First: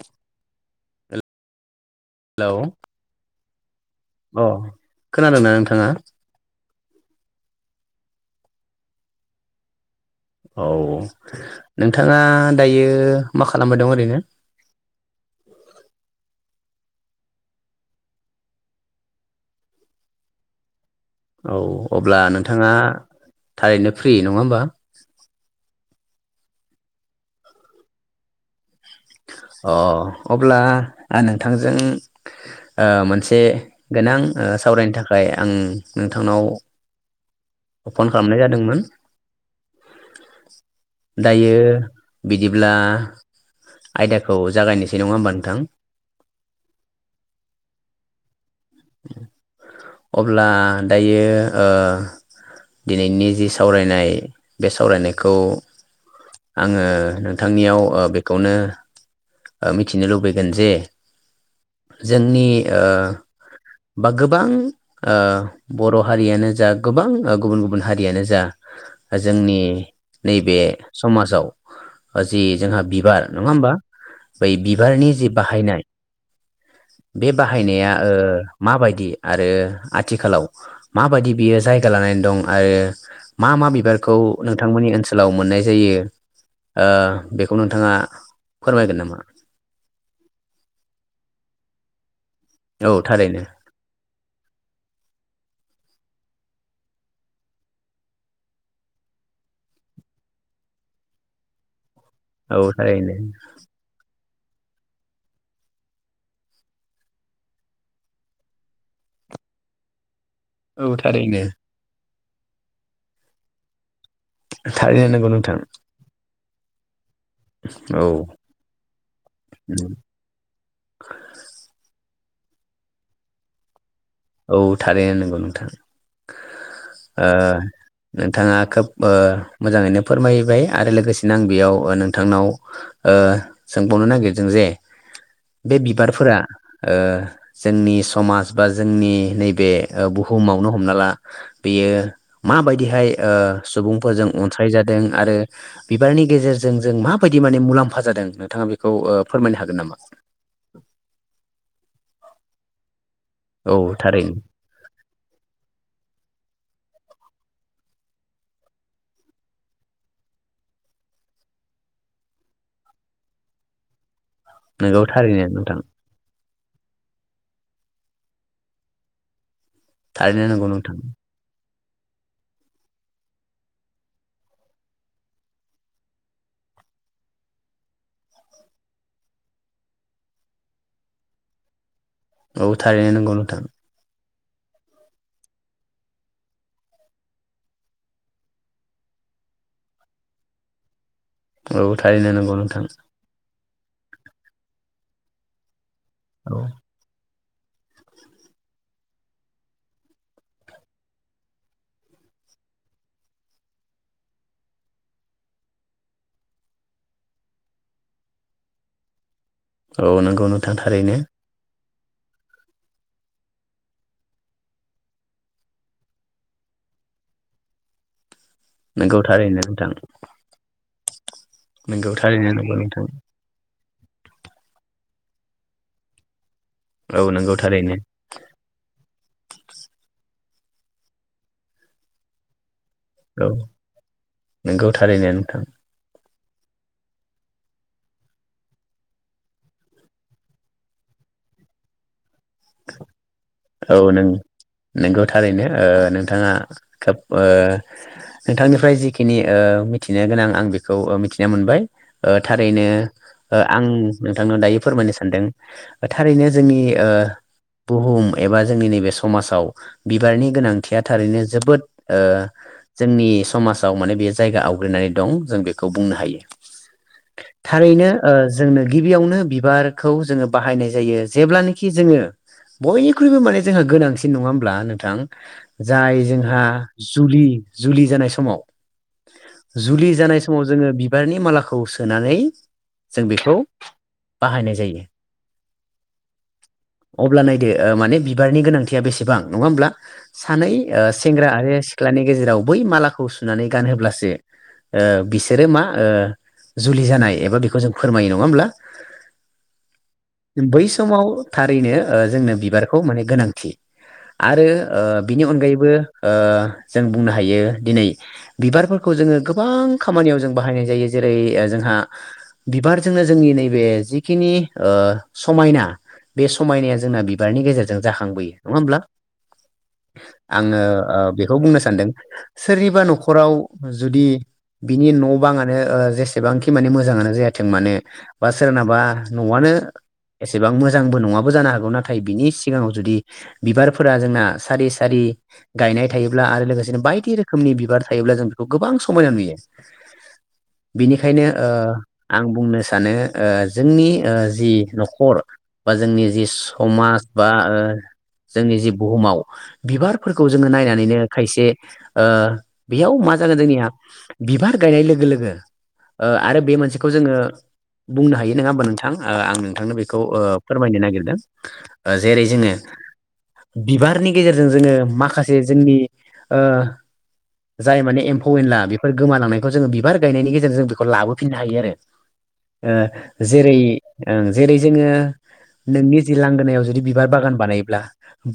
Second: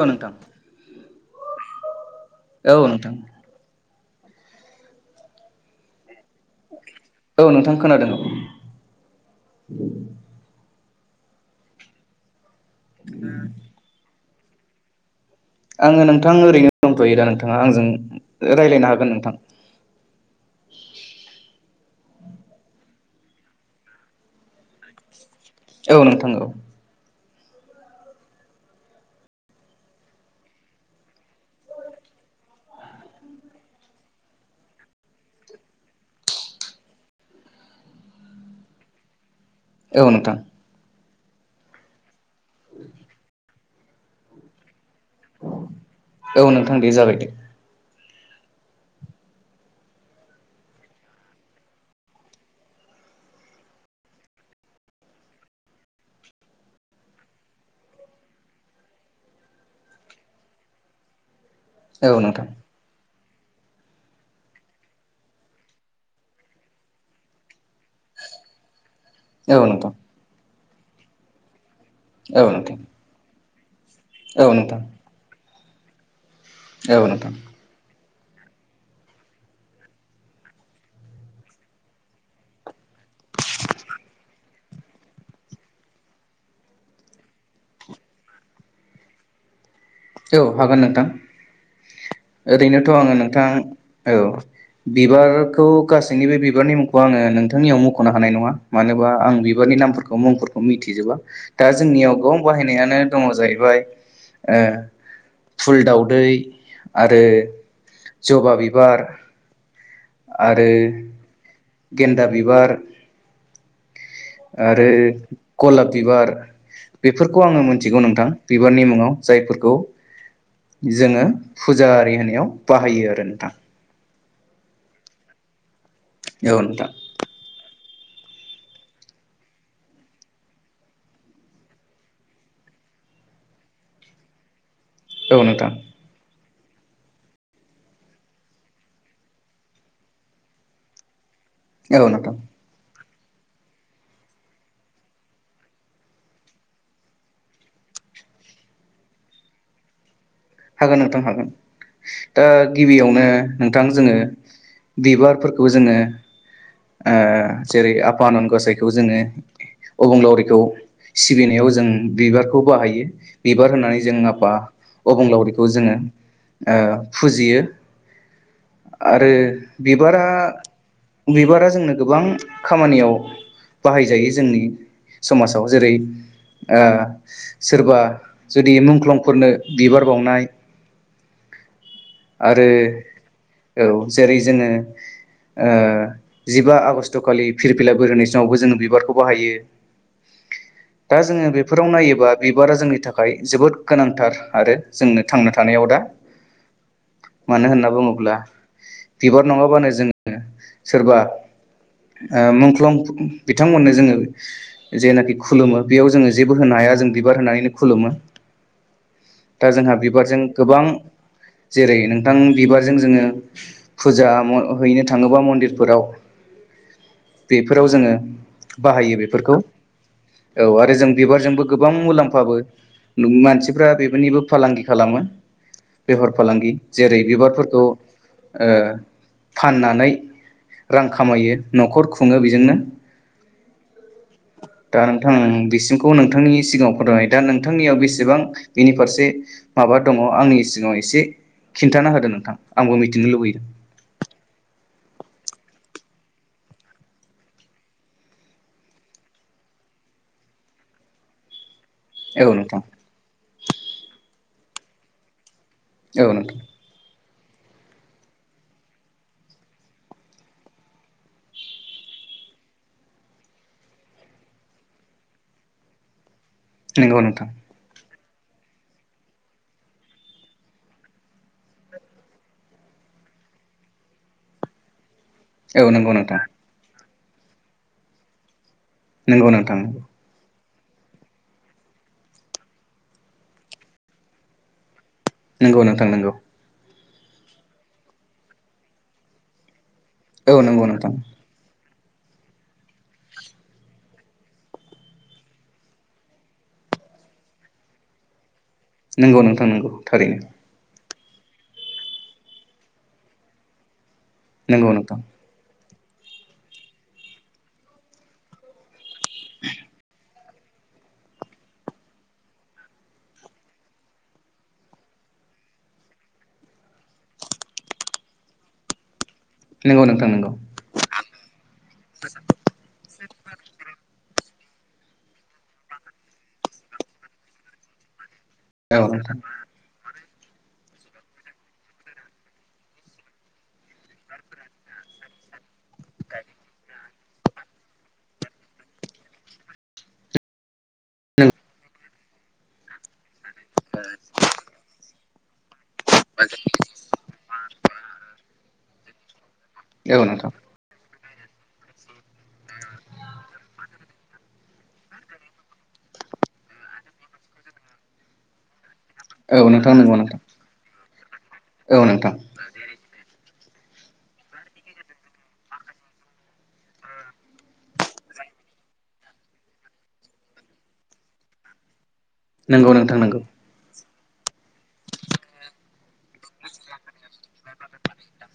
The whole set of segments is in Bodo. औ नोंथां हेलौ औ नोंथां अ खोनादोंना नोंथाङा? औ नोंथां खोनादों औ औ नोंथाङा दायो मा खालामबाय दं ओरैनो? आङो नोंथां ओरैनो दंथ'यो दा नोंथाङा आंजों रायलायनो हागोन नोंथां औ अब्ला नोंथाङा थारैनो फ्रि नङा होमबा? औ नोंथां औ अ अब्ला आं नोंथांजों ओ मोनसे गोनां ओ सावरायनो थाखाय आं नोंथांनाव अपन खालामनाय जादोंमोन। औ नोंथां। दायो बिदिब्ला आयदाखौ जागायनोसै नङा होमबा नोंथां औ नोंथां दे‌ जाबाय दे अब्ला दायो ओ दिनैनि जि सावरायनाय बे सावरायनायखौ आङो नोंथांनियाव ओ बेखौनो ओ मिथिनो लुबैगोन जे औ नोंथां जोंनि ओ बा गोबां ओ बर' हारियानो जा गोबां गुबुन गुबुन हारियानो जा जोंनि औ नोंथां नैबे समाजाव जि औ नोंथां औ नोंथां जोंहा बिबार नङा होमबा? बै औ बिबारनि जि बाहायनाय नोंथां बे बाहायनाया ओ माबायदि आरो आथिखालाव माबायदि बियो जायगा लानानै दं आरो मा मा बिबारखौ नोंथांमोननि ओनसोलाव मोननाय जायो ओ बेखौ नोंथाङा फोरमायगोन नामा? औ हागोन नोंथां। ओरैनोथ' औ आङो थारैनो नोंथां औ बिबार खौ गासैनि बे बिबारनि मुंखौ आङो नोंथांनियाव मख'नो हानाय नङा मानोबा आं बिबारनि नामफोरखौ मुंफोरखौ मिथिजोबा दाज जोंनियाव गोबां औ बाहायनायानो थारैनो दङ जाहैबाय ए फुल दाावदै आरो जबा बिबार आरो औ थारैनो गेन्दा बिबार आरो थारैनो नंगौ नोंथां गलाब बिबार बेफोरखौ आङो औ मोनथिगौ नोंथां बिबारनि मुङाव जायफोरखौ जोङो फुजा होनो बाहायो आरो नोंथां औ थारैनो नोंगौ नोंथां औ नोंथां ओ नोंथाङा खोब ओ मोजाङैनो फोरमायबाय आरो लोगोसेनो आं बेयाव नोंथांनाव ओ सोंबावनो नागिरदों जे औ नोंथां बे बिबारफोरा ओ जोंनि समाज बा जोंनि नैबे बुहुमावनो हमना ला बेयो औ नोंथां माबायदिहाय ओ सुबुंफोरजों अनसायज जादों आरो बिबारनि गेजेरजों जों माबायदि माने मुलाम्फा जादों नोंथाङा बेखौ ओ फोरमायनो हागोन नामा हागोन नोंथां हागोन ओ गिबियावनो औ नोंथां जोङो थारैनो बिबारफोरखौ जोङो ओ जेरै आफा आनान गसायखौ जोङो अबंलावरिखौ सिबिनायाव जों बिबारखौ बाहायो बिबार होननानै जों बा नंगौ अबंलाव थारैनो बेखौ नोंथां जोङो ओ फुजियो आरो बिबारा थारैनो नंगौ नोंथां बिबारा जोंनो गोबां खामानियाव बाहायजायो जोंनि समाजाव जेरै ओ सोरबा जुदि मुंख्लंफोरनो बिबार बावनाय [unintelligible] आरो औ थारैनो नंगौ नोंथां औ जेरै जोङो ओ जिबा आगष्ट खालि फिरफिला बिरहोनाय समावबो जोो बिबारखौ बाहायो दा जोङो औ बेफोराव नायोबा थारैनो नंगौ बिबारा नोंथां जोंनि थाखाय जोबोद गोनांथार आरो जोंनो थांनो थानायाव दा औ मानो होनना बुङोब्ला बिबार नङाबानो जोङो सोरबा ओ मुंख्लं बिथांमोननो जोङो जेनाखि खुलुमो बेयाव जोङो जेबो होनो हाया जों बिबार होनानैनो खुलुमो। दा जोंहा बि औ नंगौ नोंथां थारैनो जेरै नोंथां बिबारजों जोङो फुजा म हैनो थाङोबा मन्दिरफोराव बेफोराव जोङो बाहायो नंगौ बेफोरखौ थारैनो नोंथां औ आरो जों बिबारजोंबो गोबां नोंगौ थारैनो मुलाम्फाबो नंगौ नोंथां नों मानसि फोरा बेबोनिबो फालांगि खालामो बेफोर फालांगि औ जेरै नंगौ बिबारफोरखौ थारैनो ओ फाननानै रां खामायो न'खर खुङो बेजोंनो। औ नोंगौ दा थारैनो नोंथां बिसिमखौ नों नोंथांनि सिगाङाव फदनाय दा नोंथांनियाव बेसेबां बिनि फारसे माबा दङ आंनि सिगाङाव एसे खिन्थाना होदो नों थां आंबो मिथिनो लुबैयो औ नों नोंगौ थारैनो ओ नोंथाङा खोब अ नोंथांनिफ्राय जिखिनि ओ मिथिनो गोनां आं बेखौ मिथिना मोनबाय ओ औ नोंथां थारैनो ओ आं आङो दायो फोरमायनो सानदों औ थारैनो नोंथां जोंनि ओ बुहुम एबा जोंनि नैबे समाजाव बिबारनि गोनांथिया थारैनो जोबोद ओ जोंनि समाजाव माने बे जायगा आवग्रिनानै दं जों बेखौ बुंनो हायो। नंगौ नोंथां थारैनो ओ जोंनो गिबियावनो बिबारखौ जोङो बाहायनाय जायो जेब्लानेखि जोङो बय- ख्रुइबो माने जोंहा गोनांसिन नङा होनोमब्ला नोंथां औ नंगौ जाय नोंथां जोंहा जुलि जुलि जानाय समाव नंगौ नोंथां नंगौ जुलि जानाय समाव जोङो बिबारनि मालाखौ सोनानै जों बेखौ बाहायनाय जायो। नंगौ नोंथां नंगौ अब्ला नायदो माने बिबारनि गोनांथिया बेसेबां नङा होमब्ला औ सानै नंगौ अ नोंथां सेंग्रा आरो सिख्लानि गेजेराव बै मालाखौ सुनानै गानहोब्लासो ओ बिसोरो मा ओ जुलि जानाय एबा बेखौ जों फोरमायो नङा होमब्ला नंगौ नोंथां नंगौ थारैनो बै समाव थारैनो ओ जोंनो बि- बारखौ माने गोनांथि आरो नंगौ नोंथां ओ अनगायैबो ओ जों बुंनो हायो दिनै बिबारफोर- खौ जोङो गोबां खामानियाव जों बाहायनाय जायो जेरै ओ जोंहा बिबारजोंनो जोंनि नैबे जिखिनि ओ समायना बे समायनाया जोंना बि- बिबारनि गेजेरजों जाखांबोयो नङा होमब्ला? नंगौ नोंथां नंगौ आङो ओ बेखौ बुंनो सानदों सोरनिबा न'खराव जुदि बिनि न' बाङानो जेसेबांखि माने मोजाङानो जायाथों मानो बा सोरनाबा औ नोंथां न'आनो एसेबां मोजांबो नङाबो जानो हागौ ना थाय बिनि सिगाङाव जुदि बिबारफोरा जोंना सारि सारि गायनाय थायोब्ला आरो लोगोसेनो बाय दि रोखोमनि बिबार थायोब्ला जों बेखौ गोबां समायना नुयो। बिनिखायनो ओ आं बुंनो सानो ओ जोंनि ओ जि न'खर बा जोंनि जि बा ओ जोंनि जि बुहुमाव औ बिबारफोरखौ नोंथां जोङो नायनानैनो खायसे ओ बेयाव मा जागोन जोंनिया बिबार गायनाय लोगो लोगो ओ आरो बे मोनसेखौ जोङो बुंनो हायो नोङा होमबा नोंथां थां आं औ नोंथां नोंथांनो नंगौ बेखौ नोंथां ओ फोरमायनो नागिरदों औ [unintelligible] ओ नोंथां जेरै जोङो बिबारनि गेजेरजों जोङो माखासे जोंनि ओ जाय माने एम्फौ एनला बेफोर गोमालांनायखौ जोङो बिबार गायनायनि गेजेरजों जों बेखौ लाबोफिननो हायो आरो ओ नंगौ नोंथां नंगौ जेरै ओं जेरै जोङो नोंनि जि लांगोनायाव जुदि बिबार बागान बानायोब्ला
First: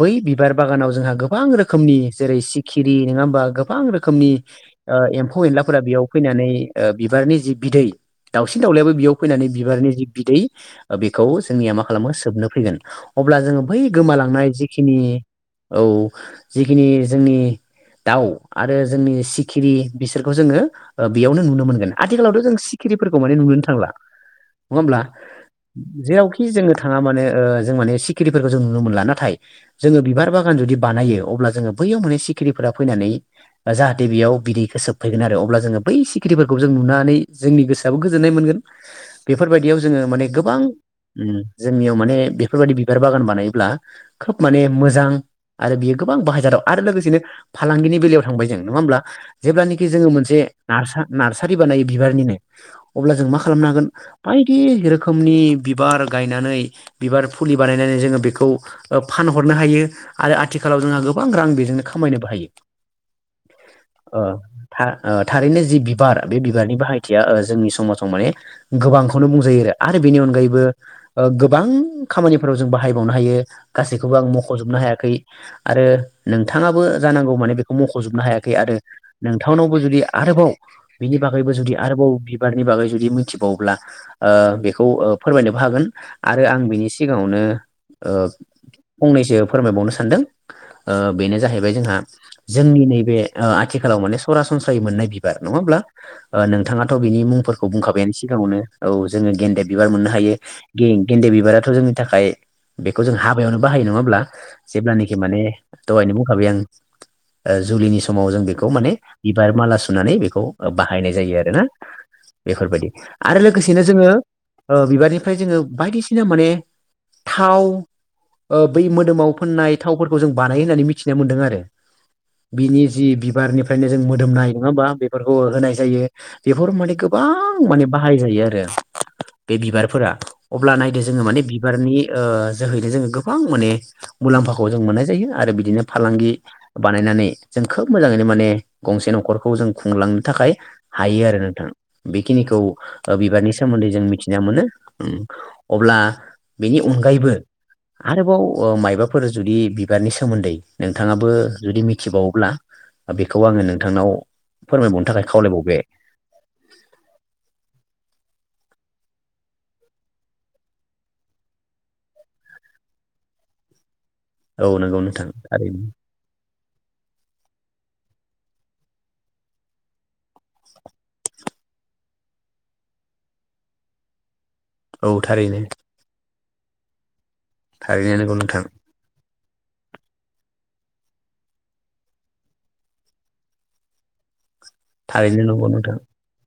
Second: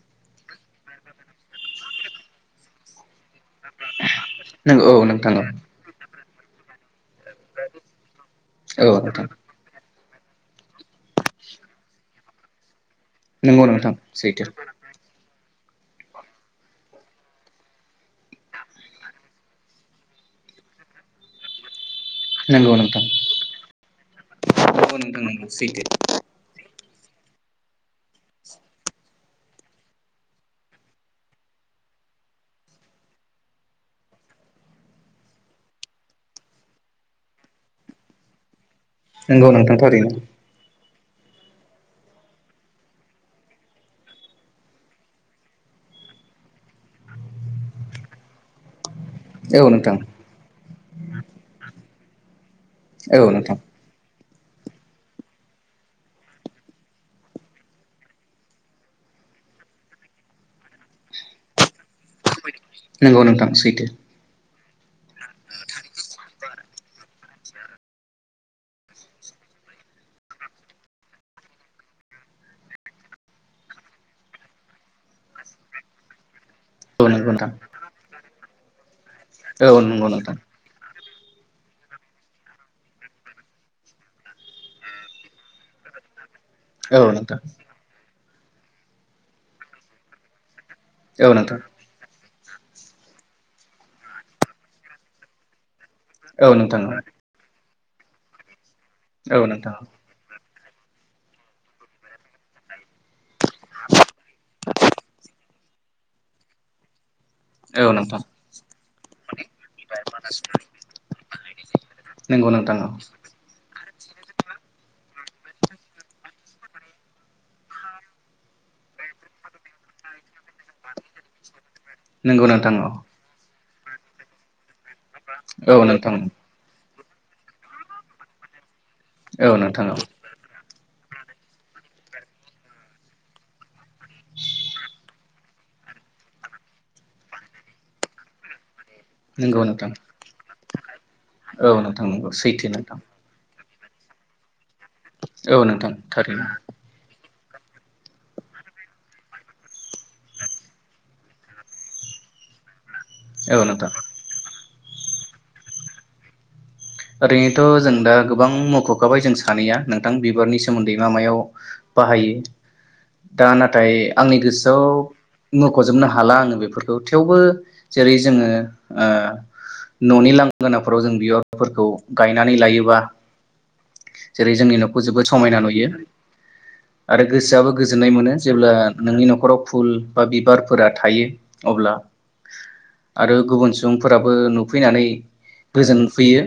बै बिबार बागानाव जोंहा गोबां रोखोमनि जेरै सिखिरि नोङा होमबा गोबां रो खोमनि नंगौ औ ओ नोंथां एम्फौ औ एनलाफोरा बेयाव फैनानै ओ बिबारनि जि बिदै दाउसिन दावउलायाबो औ बेयाव नोंथां फैनानै बिबारनि जि बिदै बेखौ जोंनिया मा खालामो सोबनो फैगोन अब्ला जोङो नंगौ बै नोंथां सैथो गोमालांनाय जिखिनि औ जिखिनि जोंनि दाउ आरो जोंनि सिखिरि बिसोरखौ जोङो ओ बेयावनो नुनो मोनगोन आथिखालावथ' जों नंगौ नोंथां सिखिरिफोरखौ माने नुनोनो थांला नङा नंगौ होमब्ला नोंथां नंगौ सैथो जेरावखि जोङो थाङा मानो ओ जों माने सिखिरिफोरखौ जों नुनो मोनला नाथाय जोङो बिबार बागान जुदि बानायो अब्ला जोङो बैयाव माने सिखिरिफोरा फैनानै जाहाथे बेयाव बिदैखौ सोबफैगोन आरो अब्ला जोङो बै सिखिरिफोरखौ जों नुनानै जोंनि गोसोआबो गोजोन्नाय मोनगोन नंगौ नोंथां बेफोरबायदियाव जोङो थारैनो माने गोबां उम जोंनियाव माने बेफोरबायदि बिबार बागान बानायोब्ला खोब माने मोजां आरो बियो गोबां बाहायजा दाव आरो लोगोसेनो फालांगिनि बेलायाव थांबाय जों नङा होमब्ला औ जेब्लानोखि नोंथां जोङो मोनसे नारसा नार्सारि बानायो बिबारनिनो अब्ला औ जों मा नोंथां खालामनो हागोन बायदि रोखोमनि बिबार गायनानै बिबार फुलि बानायनानै जोङो बेखौ फानहरनो हायो आरो आथिखालाव जोंहा गोबां रां बेजोंनो खामायनोबो हायो नंगौ नोंथां सैथो ओ [unintelligible] ओ थारैनो जि बिबार बे बि बिबारनि बाहायथिया जोंनि समाजाव माने गोबांखौनो बुंजायो आरो आरो बेनि अनगायैबो ओ गोबां खामानिफोराव जों बाहायबावनो हायो गासैखौबो आं मख'जोबनो हायाखै आरो नों थाङाबो औ नंगौ जानांगौ नोंथां माने बेखौ मख'जोबनो हाया। आरो नोंथांनावबो औ जुदि नंगौ नोंथां आरोबाव बिनि बागैबो जुदि आरोबाव बिबारनि बागै जुदि मिथिबावोब्ला ओ बेखौ फोरमायनोबो हागोन आरो आं बे औ नोंथां सिगाङावनो ओ फंनैसो फोरमायबावनो सानदों। ओ औ बेनो नोंथां जाहैबाय जोंहा जोंनि नैबे ओ आथिखालाव माने सरासनस्रायै मोननाय बिबार नङा होमब्ला? ओ औ नोंथां नोंथाङाथ' बिनि मुंफोर बुंखाबायानो सिगाङावनो। औ जोङो औ गेन्दे नोंथां बिबार मोननो हायो। गेन गेन्दे बिबारा जोंनि थाखाय बेखौ जों हाबायावनो बाहायो नङा होमब्ला जेब्लानोखि माने दहायनो बुंखाबाय आं ओ औ जुलिनि नोंथां समाव जों बेखौ माने बिबार माला सुनानै बेखौ बाहायनाय जायो आरो ना नंगौ नोंथां औ बेफोरबायदि आरो लोगोसेनो जोङो ओ बिबारनिफ्राय जोङो बायदिसिना माने थाव ओ बै मोदोमाव फोननाय थावफोरखौ जों बानायो होननानै मिथिना मोन्दों आरो नंगौ नोंथां औ बिनि जि बिबारनिफा बे जों मोदोमनाय नङा होमबा? बेफोरखौ होनाय औ जायो नोंथां बेफोर माने गोब गोबां माने बाहायजायो आरो। औ बे नोंथां औ बिबारफोरा अब्ला नायदोस जोङो माने बि बिबारनि ओ जोहैनो जोङो गोबां माने मुलाम्फाखौ जों मोननाय जायो आरो बिदिनो फालांगि बानायनानै जों खोब मोजाङैनो माने गंसे न'खरखौ नंगौ जों नोंथां खुंलांनो थाखाय। हायो आरो नोंथां औ नंगौ बेखिनिखौ सैथो नोंथां बिबारनि सो सोमोन्दै जों मिथिना मोनो औ नोंथां अब्ला थारैनो बेनि अनगायैबो आरोबाव मायबाफोर जुदि बिबारनि सोमोन्दै नोंथाङाबो जुदि मिथिबावोब्ला बेखौ आङो औ नोंथां नोंथांनाव फोरमायबावनो थाखाय खावलायबावबाय ओरैनोथ' जों दा गोबां मख'खाबाय जों सानैया नोंथां बिबारनि सोमोन्दै मा मायाव बाहायो दा नाथाय आंनि औ गोसोआव नंगौ नोंथां थारैनो मख'जोबनो हाला आङो बेफोरखौ थेवबो जेरै जोङो ओ न'नि लांगोनाफोराव जों बियाव बिबारफोरखौ गायनानै लायोबा जेरै जोंनि न'खौ औ जोबोद समायना थारैनो नुयो आरो गोसोआबो गोजोननाय थारैनो मोनो नंगौ नोंथां जेब्ला नोंनि न'खराव फुल बा बिबार फोरा थायो अब्ला आरो गुबुन सुबुंफोराबो नु फैनानै थारैनो नंगौ नोंथां गोजोन यो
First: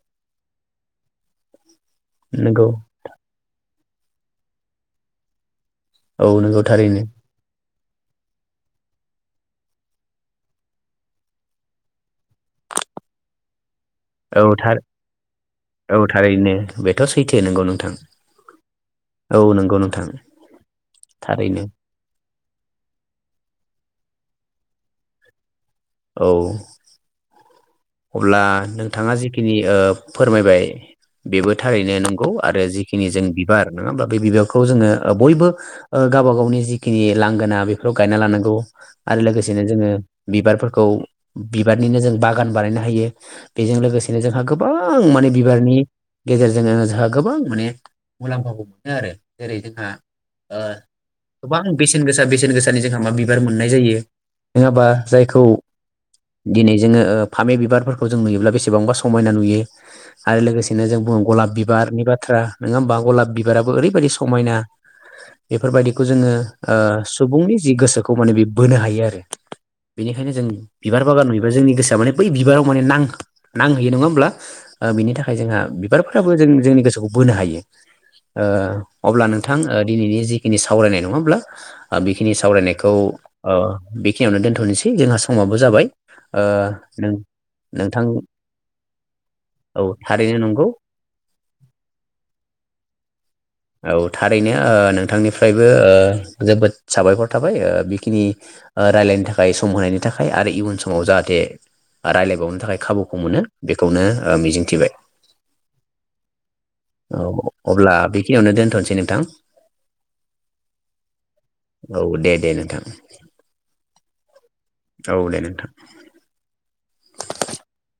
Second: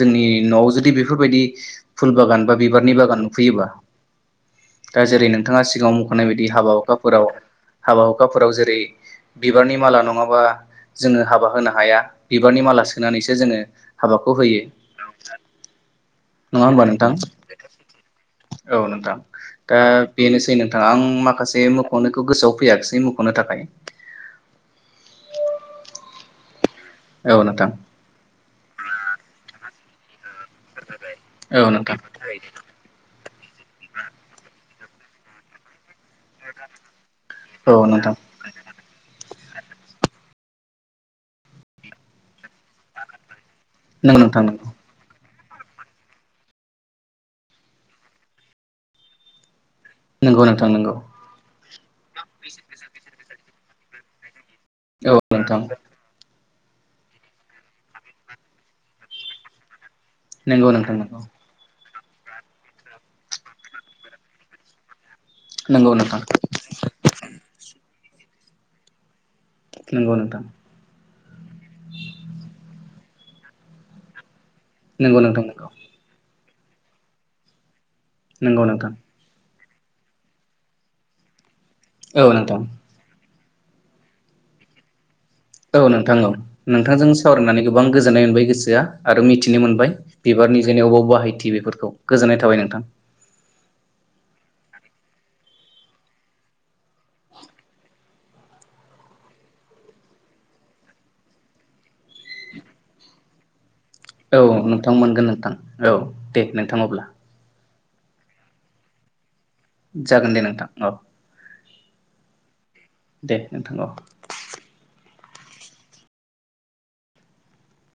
जोंनि न'आव जुदि बेफोरबायदि फुल बागान बा नंगौ बिबारनि बागान नुफैयोबा दा जेरै- नोंथाङा सिगाङाव मख'नाय औ बायदि नंगौ हाबा थारैनो हुखाफोराव हाबा हुखाफोराव जेरै- बिबारनि माला नङाबा जोङो हाबा होनो हाया बिबारनि माला सो नानैसो जोङो हाबाखौ औ होयो थार औ थारैनो नङा होमबा बेथ' नोंथां सैथो नंगौ नोंथां औ नोंथां औ नंगौ दा नोंथां बेनोसै नोंथां आं थारैनो माखासे मोख'नोखौ गोसोआव फैयासै मख'नो थाखाय औ औ नोथां अब्ला नोंथाङा जिखिनि ओ फोरमायबाय बेबो औ थारैनो नोंथां नंगौ आरो जिखिनि जों बि बार नङा होमबा बे बिबारखौ जोङो ओ बयबो ओ गावबा गावनि जिखिनि लांगोना औ बेफोराव नोंथां गायना लानांगौ आरो लोगोसे बिदिनो जोङो बिबारफोरखौ बिबारनिनो जों बागान बानायना हायो बेजों नंगौ लोगोसेनो जोंहा नोंथां नंगौ गोबां माने बिबारनि गेजेरजों जोंहा गोबां माने मुलाम्फाखौ मोनो आरो जेरै- जों हा नंगौ ओ नोंथां नंगौ गोबां बेसेन गोसा बेसेन गोसानि जोंहा मा बिबार मोनो मोननाय जायो। नङाबा औ जायखौ नोंथां दिनै जोङो ओ फामे बि बारफोरखौ जों नुयोब्ला बेसेबांबा समायना नुयो आरो नंगौ लोगोसेनो नोंथां जों बुङो गलाब बिबारनि बाथ्रा नोङा होमबा गलाब बिबाराबो ओरैबायदि समायना नंगौ नंगौ बेफोरबायदिखौ नोंथां जोङो ओ सुबुंनि जि गोसोखौ माने बि बोनो हायो आरो नंगौ बिनिखायनो नोंथां जों बिबार बागान नुयोबा जोंनि गोसोआ माने बै बिबाराव नां-नांहैयो नङा होमब्ला ओ बिनि नंगौ थाखाय नोंथां जोंहा नंगौ बिबारफोराबो जों जोंनि गोसोखौ बोनो हायो। ओ नंगौ नोंथां अब्ला नों थां दिनैनि जिखिनि सावरायनायखौ होमब्ला ओ औ बिखिनि नोंथां सावरायनायखौ अ बिखिनियावनो दोनथ'नोसै जोंहा स समाबो जाबाय ओ नों मोननानै गोबां नोंथां गोजोन्नाय मोनबाय गोसोआ आरो मिथिनो औ मोनबाय थारैनो बिबारनि नंगौ जेने अबाव बाहायथि बेफोरखौ गोजोननाय थाबाय नोंथां। औ थारैनो ओ नोंथांनिफ्रायबो ओ जोबोद साबायखर थाबाय ओ बिखिनि ओ रायलायनो थाखाय सम होनायनि थाखाय आरो इयुन समाव जाहाथे रायलायबावनो थाखाय खाबुखौ मोनो बेखौनो ओ औ मिजिंथिबाय नोंथां मोनगोन नोंथां औ दे नोंथां अब्ला। औ अब्ला बे खिनियावनो दोनथ'नोसै नोंथां। जागोन दे नोंथां औ। औ दे दे नोंथां। दे नोंथां औ औ दे नोंथां। [inaudible]